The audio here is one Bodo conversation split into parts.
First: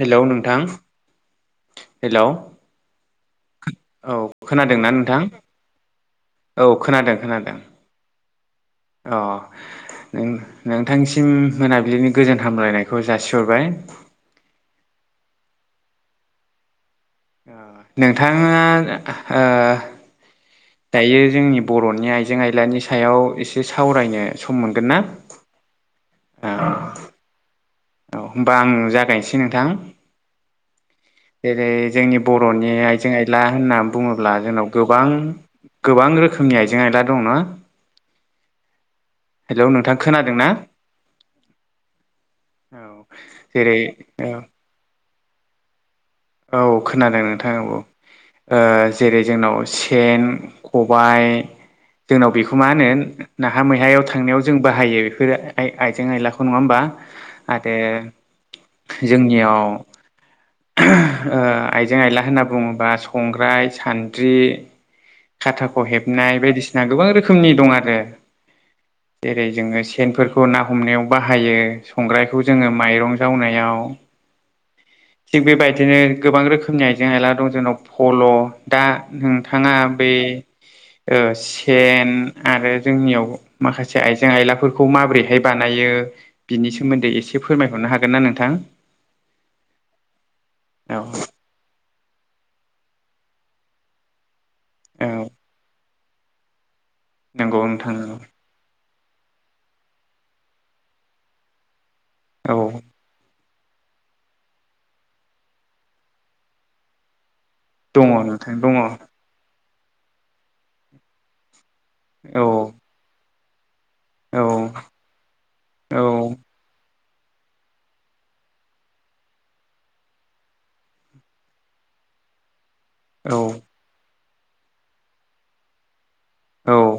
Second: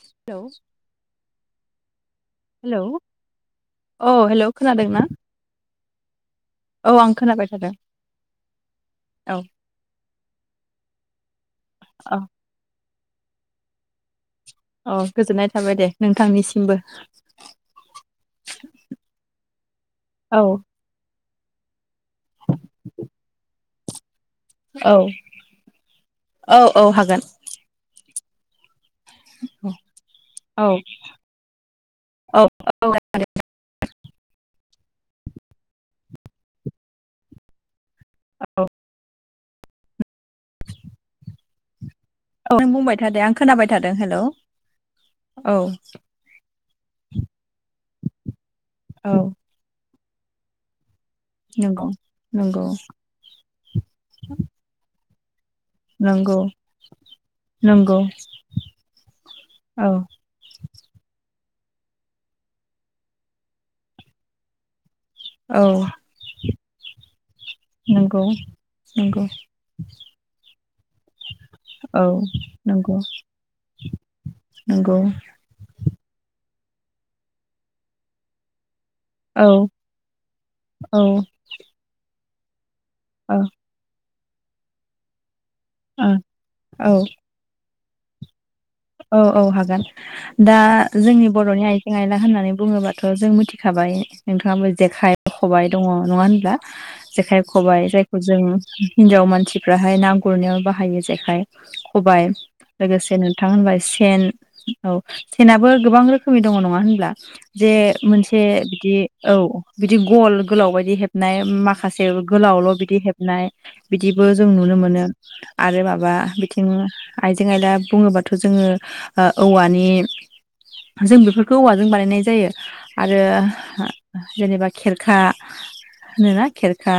हेलौ नोंथां हेलौ हेलौ औ हेल' खोनादों खोनादोंना ना? नोंथां औ खोनादों आं खोनाबाय खोनादों थादों। अ औ नों नोंथांनिसिम मोनाबिलिनि औ गोजोन हामलायनाय। खौ जासिहरबाय। औ गोजोननाय थाबाय दे नोंथांनिसिमबो। नोंथाङा ओ औ दायो जोंनि बर'नि आइजें आइलानि सायाव एसे सावरायनो सम मोनगोन औ ना? औ औ हागोन। औ होमबा आं जागायनोसै नोंथां। औ जेरै जोंनि औ बर'नि आइजें आइला होनना बुङोब्ला जोंनाव। गोबां गोबां रोखोमनि आइजें आयला दं ना। औ। हेल' नोंथां खोनादों? औ नों बुंबाय था दे आं खोनाबाय जेरै थादों हेल' औ औ। औ खोनादों नोंथाङा औ औ जेरै जोंनाव सेन। खबाय नंगौ जोंनाव बेखौ नंगौ मा होनो नाहा मैहायाव थांनायाव जों बाहायो बेफोरो। आइजें नंगौ आयलाखौ नङा होमबा आरो नंगौ जोंनियाव। औ आइजें आइला होनना बुङोबा संग्राय सान्द्रि। औ खाथाख हेबनाय बायदिसिना गोबां रोखोमनि दं आरो। नंगौ नंगौ जेरै जोङो सेनफोरखौ ना हमनायाव बाहायो औ संग्रायखौ जोङो नंगौ माइरं जावनायाव। [inaudible] नंगौ। बिदिनो गोबां रोखोमनि आइजें आइला दं जोंनाव पल' दा औ नोंथाङा। औ स आरो जोंनि मसे आइजें आइलाफोरखौ माबोरैहाय बानायो औ बिनि सोमोन्दै एसे फोरमायहरनो हागोन ना नोंथां। औ औ हागोन दा औ जोंनि बर'नि आइजें। आइला होननानै बुङोब्लााथ' जों मिथिखाबाय नोंथाङाबो औ जेखाइ खबाइ दङ नङा होनब्ला। जेखाइ नंगौ खबबाय नोंथां नंगौ जायखौ जों। हिनजाव मानसिफ्राहाय ना गुरनायाव बाहायो जेखाइ खबाइ औ लोगोसेनो। [inaudible] जे दङ मोनसे नोंथां दङ औ बिदि औ बिदि गल गोलाव बायदि हेबनाय माखासे। माखासे औ गोलावल' बिदि हेबनाय। बिदिबो औ जों नुनो मोनो आरो माबा बिथिं आइजें आइला बुङोब्ला। जोङो औवानि जों बेफोरखौ औवाजों बानायनाय जायो। आरो औ जेनेबा खेरखा। होनोना औ खेरखा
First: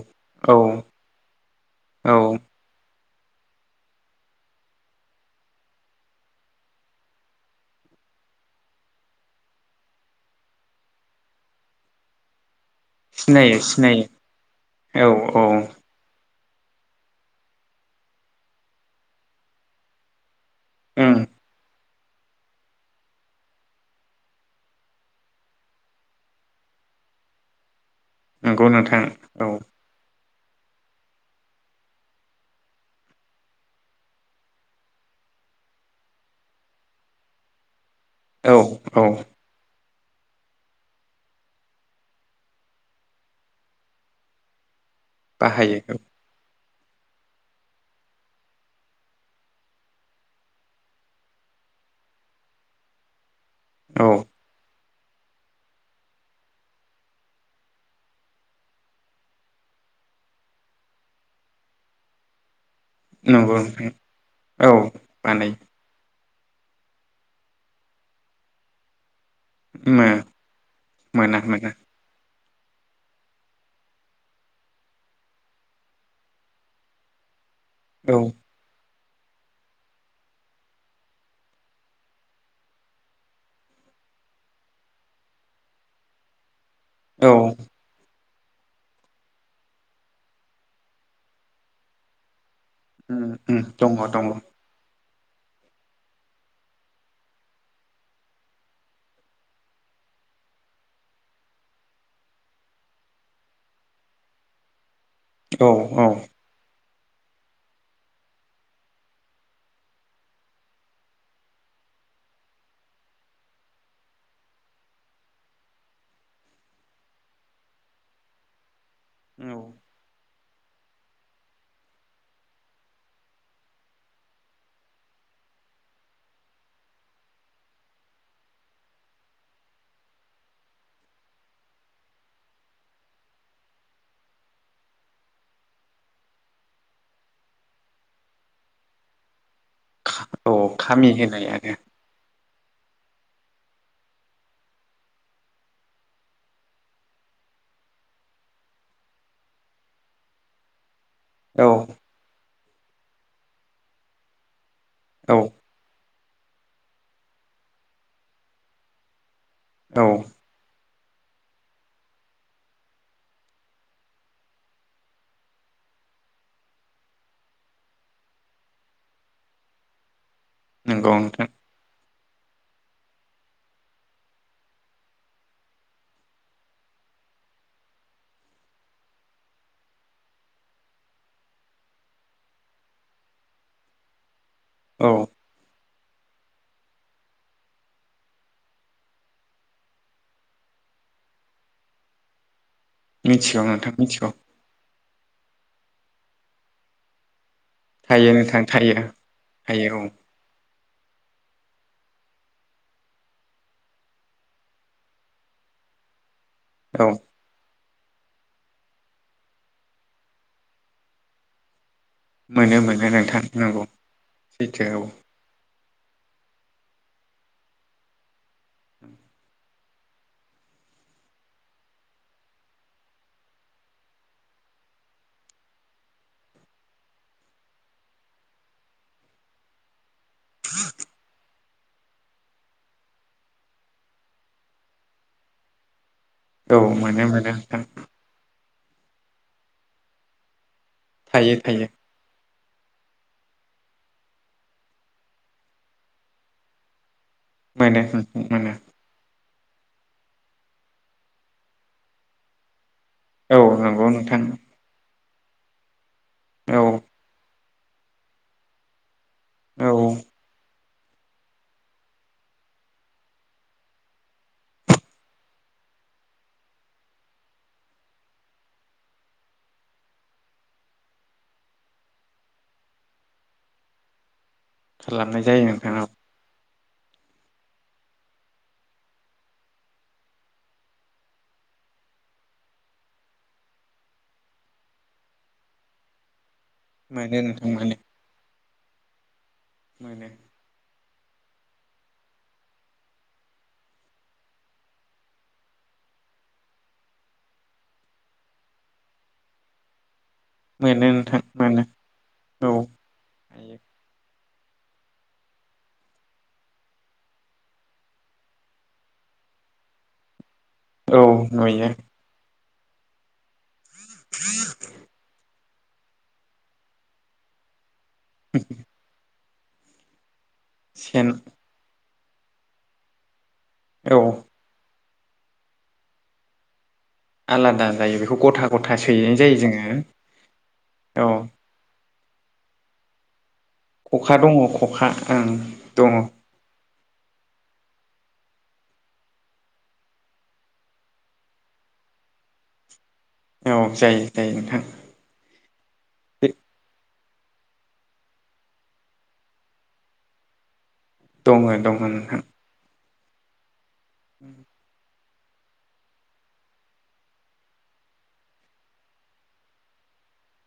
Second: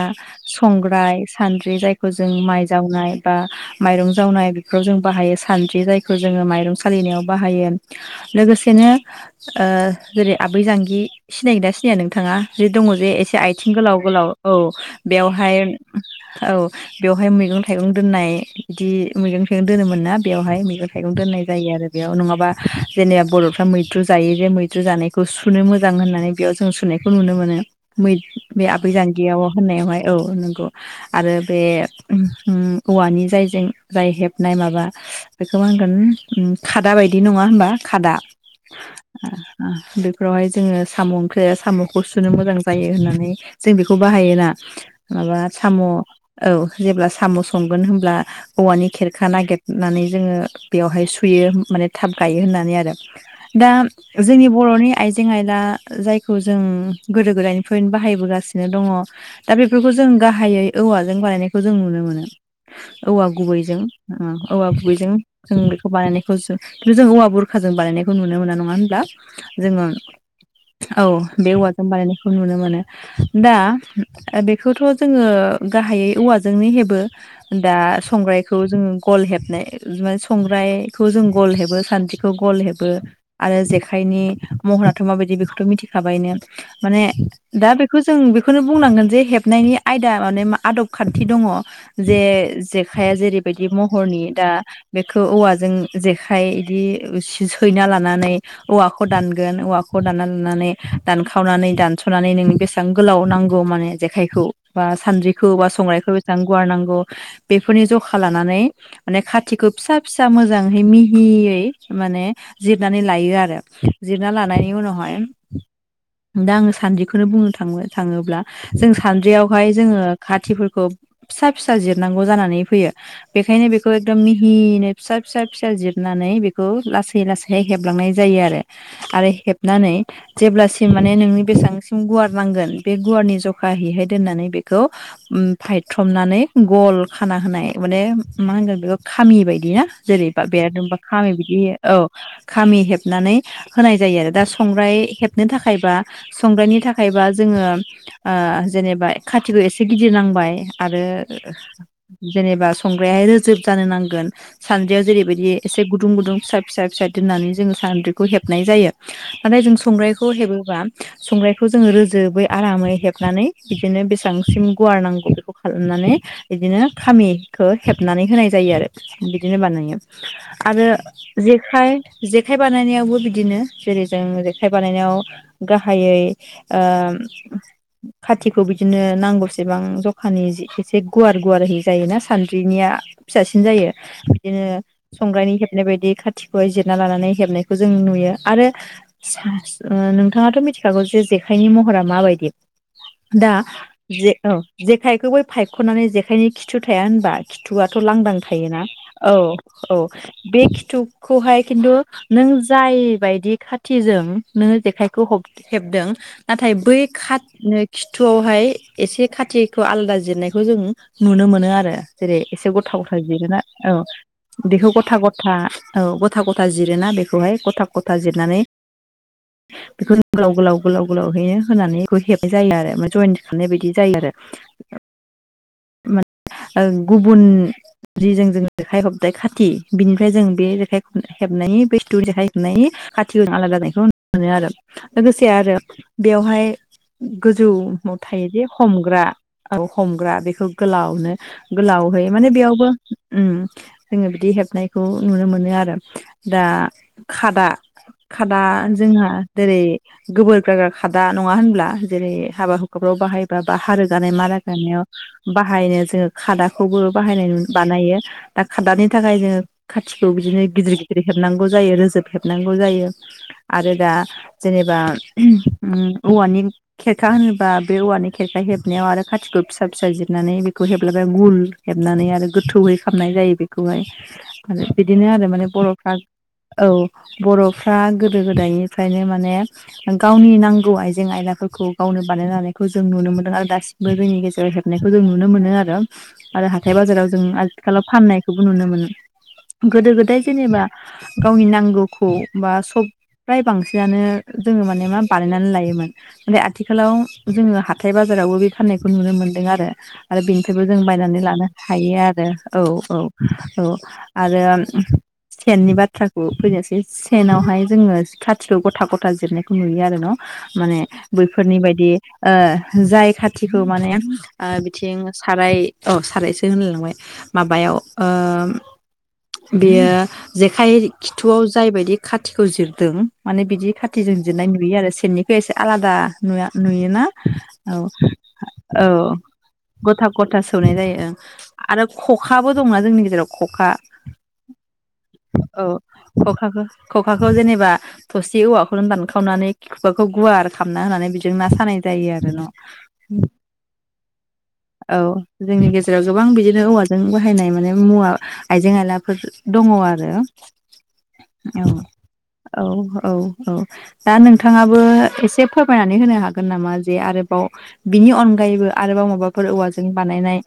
औ संग्राय सान्द्रि जायखौ औ जों माइ जावनाय। बा माइरं जावनाय बेफोराव जों बाहायो सानद्रि जायखौ। खौ जोङो माइरं सालिनायाव बाहायो लोगोसेनो जेरै आबै दांगि। सिनायोदा सिनाया नोंथाङा जे दङ जे एसे सिनायो आइथिं गोलाव सिनायो गोलाव औ औ औ बेवहाय औ बेवहाय मैगं थाइगं दोननाय बिदि मैगं थाइगं दोनोमोन ना बेवहाय मैगं थाइगं ओम दोननाय जायो आरो बेयाव नङाबा जेने बरफ्रा मैद्रु जायो जे मैद्रु जानायखौ सुनो मोजां होननानै बेयाव जों सुनो नायखौ नुनो मोनो मै नंगौ बे आबै नोंथां जानगियाव औ होननायावहाय औ आरो बे औवानि जायजों जाय हेबनाय माबा बेखौ मा होनगोन खादा बायदि नङा होनबा खादा औ औ ओ ओ बेफोरावहाय जोङो साम ओंख्रि सामखौ सुनो मोजां जायो होननानै जों बेखौ बाहायोना माबा साम बाहायो औ जेब्ला साम संगोन होनब्ला औवानि खेरखा नागेदनानै जोङो बेवहाय सुयो माने थाब गायो होननानै आरो दा औ औ जोंनि बरनि आइजें आयला जायखौ जों गोदो गोदायनिफ्रायनो बाहायबोगासिनो दङ दा बेफोरखौ जों जों गाहायै औवाजों बानायनायखौ जों नुनो मोनो औवा नंगौ गुबैजों नोंथां ओ औवा औ गुबैजों बानायो जों बेखौ बानायनाय खौसो खिन्थु जों औवा बुरखाजों बानायनायखौ नुनो मोना नङा होनब्ला जोङो मो औ मोना बे मोना औवाजों बानायनो नुनो मोनो दा बेखौथ जोङो गाहायै औवाजोंनो हेबो दा औ संग्राइखौ जोङो गल हेबनो संग्राइ खौ जों गल हेबो सान्द्रिखौ गल हेबो आरो जेखाइनि महराथ माबायद बेखौथ मिथिखाबायनो माने औ दा बेखौ जों खोनो बुंनांगोन जे हेबनायनि आयदा माने आदब खान्थि दङ जे जेखाया उम उम जेरैबायदि दङ महरनि दङ दा बेखौ औवाजों जेखाइ इदि सि सैना लानानै औवाखौ दानगोन औवा खौ दानना लानानै दानखावनानै दानसनानै नोंनि बेसेबां गोलाव नांगौ माने जेखायखौ बा सानद्रिखौ बा औ औ संग्राइखौ बेसेबां गुवार नांगौ बेफोरनि जखा लानानै माने खाथिखो फिसा फिसा मोजाङै मिहियै माने जिरनानै लायो आरो जिरना लानाय उ उनावहाय दा आङो सानदिखौनो बुंनो थाङो थाङोब्ला जों औ सान्द्रियावहाय जोङो खाथ थिफोरखौ फिसा फिसा जिरनांगौ जानानै फैयो बेखायनो बेखौ एकदम मि हिनो फिसा फिसा फिसा जिरनानै बेखौ लासै लासैै हेबलांनाय जायो आरो आरो हेबनानै जेब्लासिम माने नोंनि बेसेबांसिम गुवार नांगोन बे गुवारनि जखाहैहाय दोनना नै बेखौ ओम फायथ्रमनानै गल खाना होनाय माने मा होनगोन बेखौ खामि बायदि ना जेरैबा औ बेरा दुमबा खामि होनाय बिदि आरो होयो औ खामि हेबनानै होनाय जायो आरो दा संग्राइ हेबनो थाखायबा संग्राइनि थाखायबा जों जोङो ओ जेनेबा खाथिखौ एसे गिदिर नांबाय आरो औ जेनेबा संग्रायाहाय रोजोब जानो नांगोन सानद्रियाव औ जेरैबायदि एसे गुद दुं गुदुं फिसा फिसा फिसा दोननानै जोङो सानद्रिखौ हेबनाय जायो नाथाय जों औ संग्राइखौ हेबोबा संग्राइखौ जोङो रोजोबै आरामै हेबनानै बिदिनो बेसेबांसिम गुवार नांगौ बेखौ खालामना नै बिदिनो खामि खौ हेबनानै होनाय जायो आरो बिदिनो बानायो आरो नंगौ नोंथां जेखाइ जेखाइ बानायनायावबो बिदिनो जेरै जों जेखाइ बानायनायाव गाहायै ओ ओम खाथिखौ बिदिनो नांगौसेबां जखानि जि एसे गुवार गुवारै सि जायोना सान्द्रिनिया फिसासिन जायो बिदिनो औ संग्राइनि हेब बेबायदि खाथिखौहाय जिरना लानानै हेबनायखौ जों नुयो आरो सास नोंथाङाथ' मिथ थिखागौ जे जेखायनि महरा माबायदि दा मिथिगौ नोंथां मिथिगौ जे औ जेखायखौ बै फायखनानै जेखायनि खिथु थाया होनबा खिथुआव थ थायो लांदां नोंथां थायोना थायो औ औ बे खिथुखौहाय खिन्थु नों जायबायदि खाथिजों नोङो जेखाइखौ हफ हेबदों नाथाय बै औ खाथनोग खिथुआवहाय एसे खाथिखौ आलादा जिरनायखौ जों नुनो मोनो आरो जेरै एसे मोनो गथा मोनो गथा नोंथां जिरोना नंगौ औ सैथो इदिखौ गथा गथा औ गथा गथा जिरोना बेखौहाय गथा गथा जिरनानै [inaudible] बेखौ गोलाव गोलाव गोलाव गोलावहैनो होनानै बेखौ हेबनाय जायो आरो जयेन खालामनाय बायदि जायो आरो। [inaudible] मान ओं गुबुन जि जों जों जेखाइ हबबाय खाथि बिनिफ्राय जों बे जेखाइ हेबनायनि बे जिथु जेखाइ हेबनायनि खाथिखौ आलादा जानायखौ नुनो मोनो आरो लोगोसे आरो बेवहाय औ मोनो मोनो नोंथां गोजौआव थायोदि हमग्रा औ हमग्रा बेख गोलावनो थायो थायो गोलावहै माने बेयाव बो ओम जोङो बिदि हेबनायखौ नुनो मोनो आरो दा खादा मोनो खादा मोनो जोंहा जेरै गोबोर गाग्रा खादा नङा होनब्ला जेरै हाबा हु [unintelligible] बाहायबा औ बा नंगौ हारोगानाय नोंथां मा रोगानायाव बाहायनो जोङो औ खादाखौबो बाहायनाय नु बानायो दा खादानि थाखाय जोङो औ खाथिखौ बिदिनो गिदिर गि गिदिर हेबनांगौ जायो रोजोब हेबनांगौ जायो आरो दा जेनेबा औवानि खेरखा होनोबा बे औवानि खेरखा हेबनायाव आरो खाथिखौ फिसा फिसा जिर हेबनानै बेखौ हेबलायबाय गुल हेबनानै आरो गोथौयै खालामामनाय जायो बेखौहाय आरो बिदिनो खालामनाय आरो जायो माने नोंथां औ बर'फ्रा औ बर'फ्रा गोदो गोदायनिफ्रायनो माने गावनि नांगौ आइजें आयला खौ गावनो बानाय लानायखौ जों नुनो मोनदों आरो दासिमबो जोंनि गेजेराव हेब नायखौ जों नुनो मोनो आरो आरो हाथाय बाजाराव मोनो जों नोंथां मोनो आथिखालाव फाननायखौबो नुनो मोनो। गोदो मोनो गोदाय जेनेबा गावनि नांगौखौ बा सब फ्राय बांसिनानो जोङो माने मा बानायनानै लायोमोन माने आथिखालाव जोङो हाथाय बाजा रावबो बे फान्नायखौ नुनो मोनदों आ आरो बेनिफ्रायबो जों मोनो नोंथां बायनानै लानो मोनो हायो आरो औ औ औ। आरो। सेननि बाथ्राखौ फैनोसै सेनावहाय जोङो खाथिलयाव गथा गथा जिरनायखौ नुयो आरो न'। माने औ बैफोरनि नुयो बायदि ओ जाय खाथिखौ माने। ओ बिथिं साराय औ सारायसो होनलाय लांबाय माबायाव ओ [unintelligible] बेयो जेखाइ सेन खिथुआव जायबायदि खाथिखौ जिरदों माने बिदि औ खाथिजों जिरनाय नुयो आरो सेरनिखौ एसे आलादा नुया नुयोना आलादा औ जायो बेखौ गथा गथा औ। सोयै जायो जोङो गथा गथा सौनाय जायो ओं आरो खखाबो दंना जोंनि गेजेराव खखा औ खखा दङ खखा ओं औ दङ खखाखौ खखाखौ जेनेबा थसे औवाखौनो दानखावनानै खुगाखौ गुवार खालामामना होनानै बेजों ना सानाय जायो आरो न'। औ जायो जायो। औ। जोंनि गेजेराव गोबां बिदिनो औवाजों बाहायनाय माने मुवा आइजें आयलाफोर दङ' आरो। दङ' दङ' नोंथां। औ औ औ दा नोंथांङाबो एसे फोरमायनानै होनो हागोन नामा जे आरोबाव बिनि अनगायैबो आरोबाव माबा फोर औवाजों बानायनाय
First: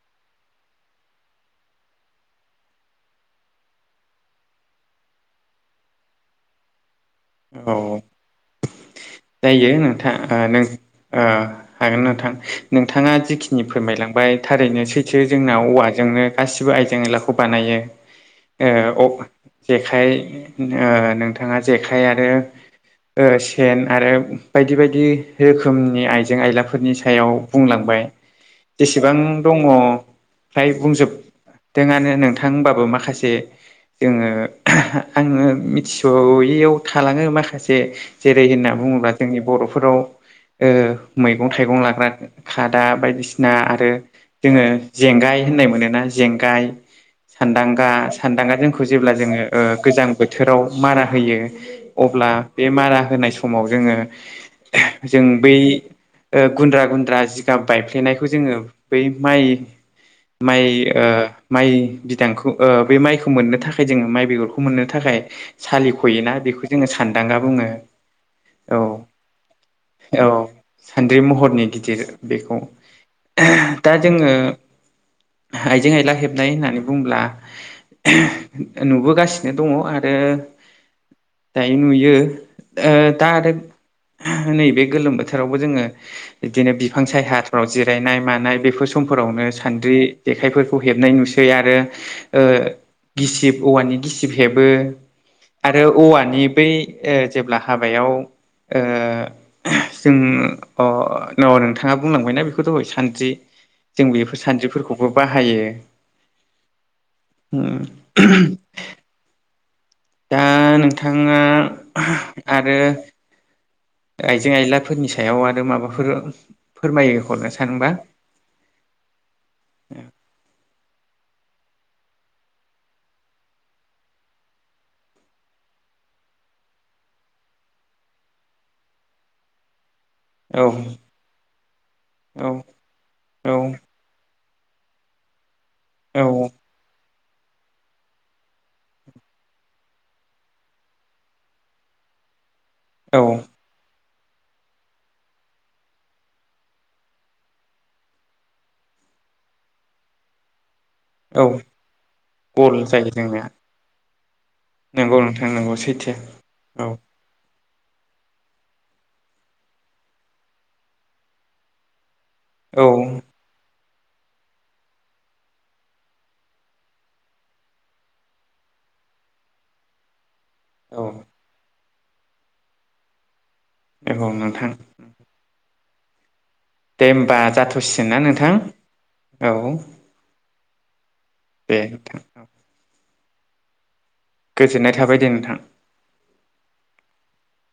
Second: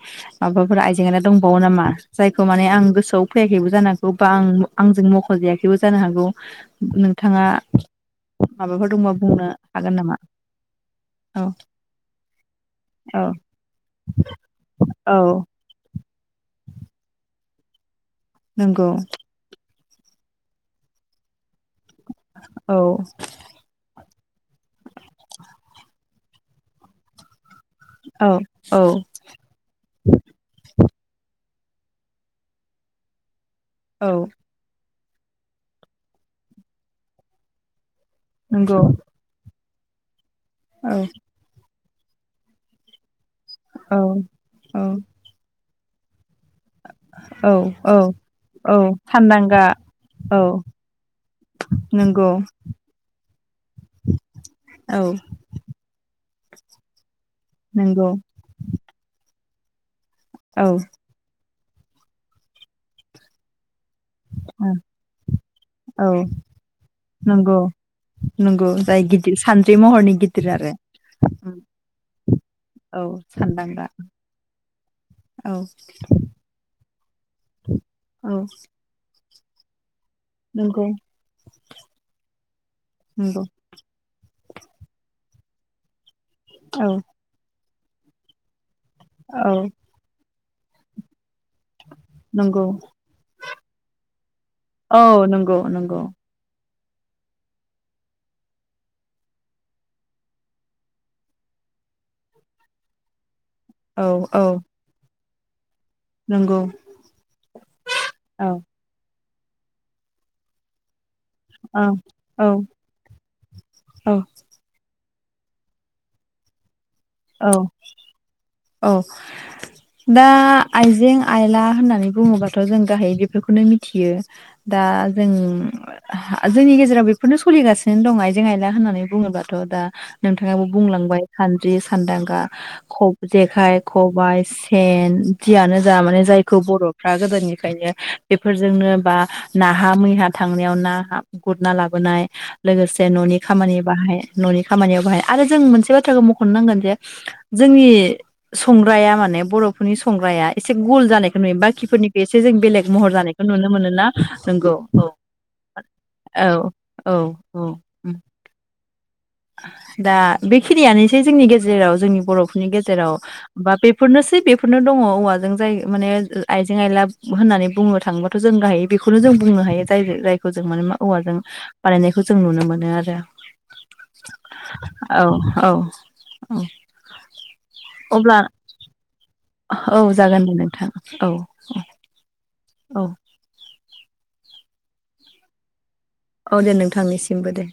माबाफोर आइजें आइला दंबावो नामा जायखौ माने आं गोसोआव फैयाखैबो जानो आंखौ बा आंजों मख'जायाखैबो जानो हागौ। नोंथांआ औ माबाफोर दंबा बुंनो जायो हागोन नोंथां नामा? ओ नं ओ औ हागोन नोंथां नोंथाङा औ जिखिनि फोरमायलांबाय थारैनो औ सैथो जोंना औवाजोंनो गासिबो आयजें आयलाखौ बानायो। नंगौ ओ अ जेखाय ओ नोंथा थाङा जेखाइ आरो औ ओ सेन आरो बायदि बायदि रोखोमनि आइजें आयलाफोरनि सायाव बुंलांबाय औ औ जेसेबां दङ' फ्राय बुंजोब दोंआनो नोंथां होमबाबो माखासे औ जोङो आङो मिथिस'यैआव थालाङो माखासे जेरै होनना नंगौ बा जोंनि बर'फोराव ओ औ मैगं थाइगं लाग्रा खादा बायदिसि ना आरो औ जोङो औ जेंगाय होननाय मोनोना जेंगाय औ सान्दांगा औ सान्दांगा औ जोंखौ जेब्ला जोङो सानदांगा गोजां औ बोथोराव मारा होयो अ नंगौ ब्ला बे मारा होनाय स समाव जोंओ औ जों बै ओ गुद्रा गुद्रा गाब नंगौ बायफ्लेनायखौ जोङो बै माइ माइ औ ओ माइ बिदांखौ ओ बे माइखौ मोननो थाख खाय जोङो माइ बेगरखौ मोननो थाखाय औ सालिख'योना बेखौ जोङो सानदांगा नंगौ बुङो। नंगौ औ जाय गिदिर सानद्रि महरनि औ गिदिर आरो। सान्द्रि महरनि गिदिर बेखौ औ सानदांगा औ आइजें-आइला हेबनाय होननानै बुंङोब्ला औ नुबोगासिनो दङ' आर रो नंगौ दायो नुयो ओ दा नंगौ आरो नैबे गोलोम बोथोरावबो जोङो बिदिनो औ बिफां सायहाफ्राव जिरायनाय मानाय बेफोर समफोरावनो औ सान्द्रि जेखाइफोरखौ हेबनाय नुसै बे आरो नंगौ ओ गिसिब औवानि गिसिब हेबो औ नंगौ आरो नंगौ औवानि बै ओ जेब्ला हाबायाव ओ जों अ न नोंथाङा बुंलांबायना बेखौथ' दहाय सानद्रि औ जों बेफोर औ सानद्रिफोरखौबो बाहायो। नंगौ औ। दानो नोंथाङा औ आरो औ आइजें आयलाफोरनि सोमो याव आरो माबाफोर फोरमायहरनो औ सानबा औ दा आइजें आइला होननानै बुङोबाथ' जों गाहायै बेफोरखौनो मिथियो दा जों जोंनि गेजेराव बेफोरनो सोलिगासिनो दं आइजें आइला होननानै बुङोबाथ' दा। औ नोंथाङाबो बुंलांबाय सानद्रि सानदांगा ख औ जेखाइ खबायाइ। एन जियानो जा औ माने जायखौ बरफ फ्रा गोदोनिफ्रायनो बेफोरजोंनो बा नाहा मैहा थांनायाव ना गुरना लाबो। नाय लोगोसे औ ननि खामानियाव बाहाय ननि खामानिआव बाहाय आरो जों मोनसे बाथ्राबो म'खनो नांगोन। जोंनि संग्राया माने बर'फोरनि संग्राया एसे एसे गुल जानायखौ औ नुयो बाखिफोरनिखौ एसे जों गल बेलेग जायो महर जानायखौ जोंनिया नुनो मोनोना। नोंगौ औ नंगौ नोंथां नंगौ सैथो औ औ औ। दा बेखिनियानोसै जोंनि गेजेर औ बेफोरनोसै बेफोरनो दङ औवाजों जाय माने आइजें आइला होननानै बुंनो थाङोबाथ' जों गाहायो बे बेखौनो जों बुंनो हायो जाय जायफोरजों माने मा औ औवाजों बानायनायखौ जों नुनो मोनो आरो। औ नोंथां। औ औ औ दे होमबा जाथ'सिगोन ना अब्ला नोंथां। औ जागोन दे नोंथां औ। दे नोंथां औ। गोजोननाय थाबाय दे नोंथां। औ दे नोंथांनिसिमबो दे।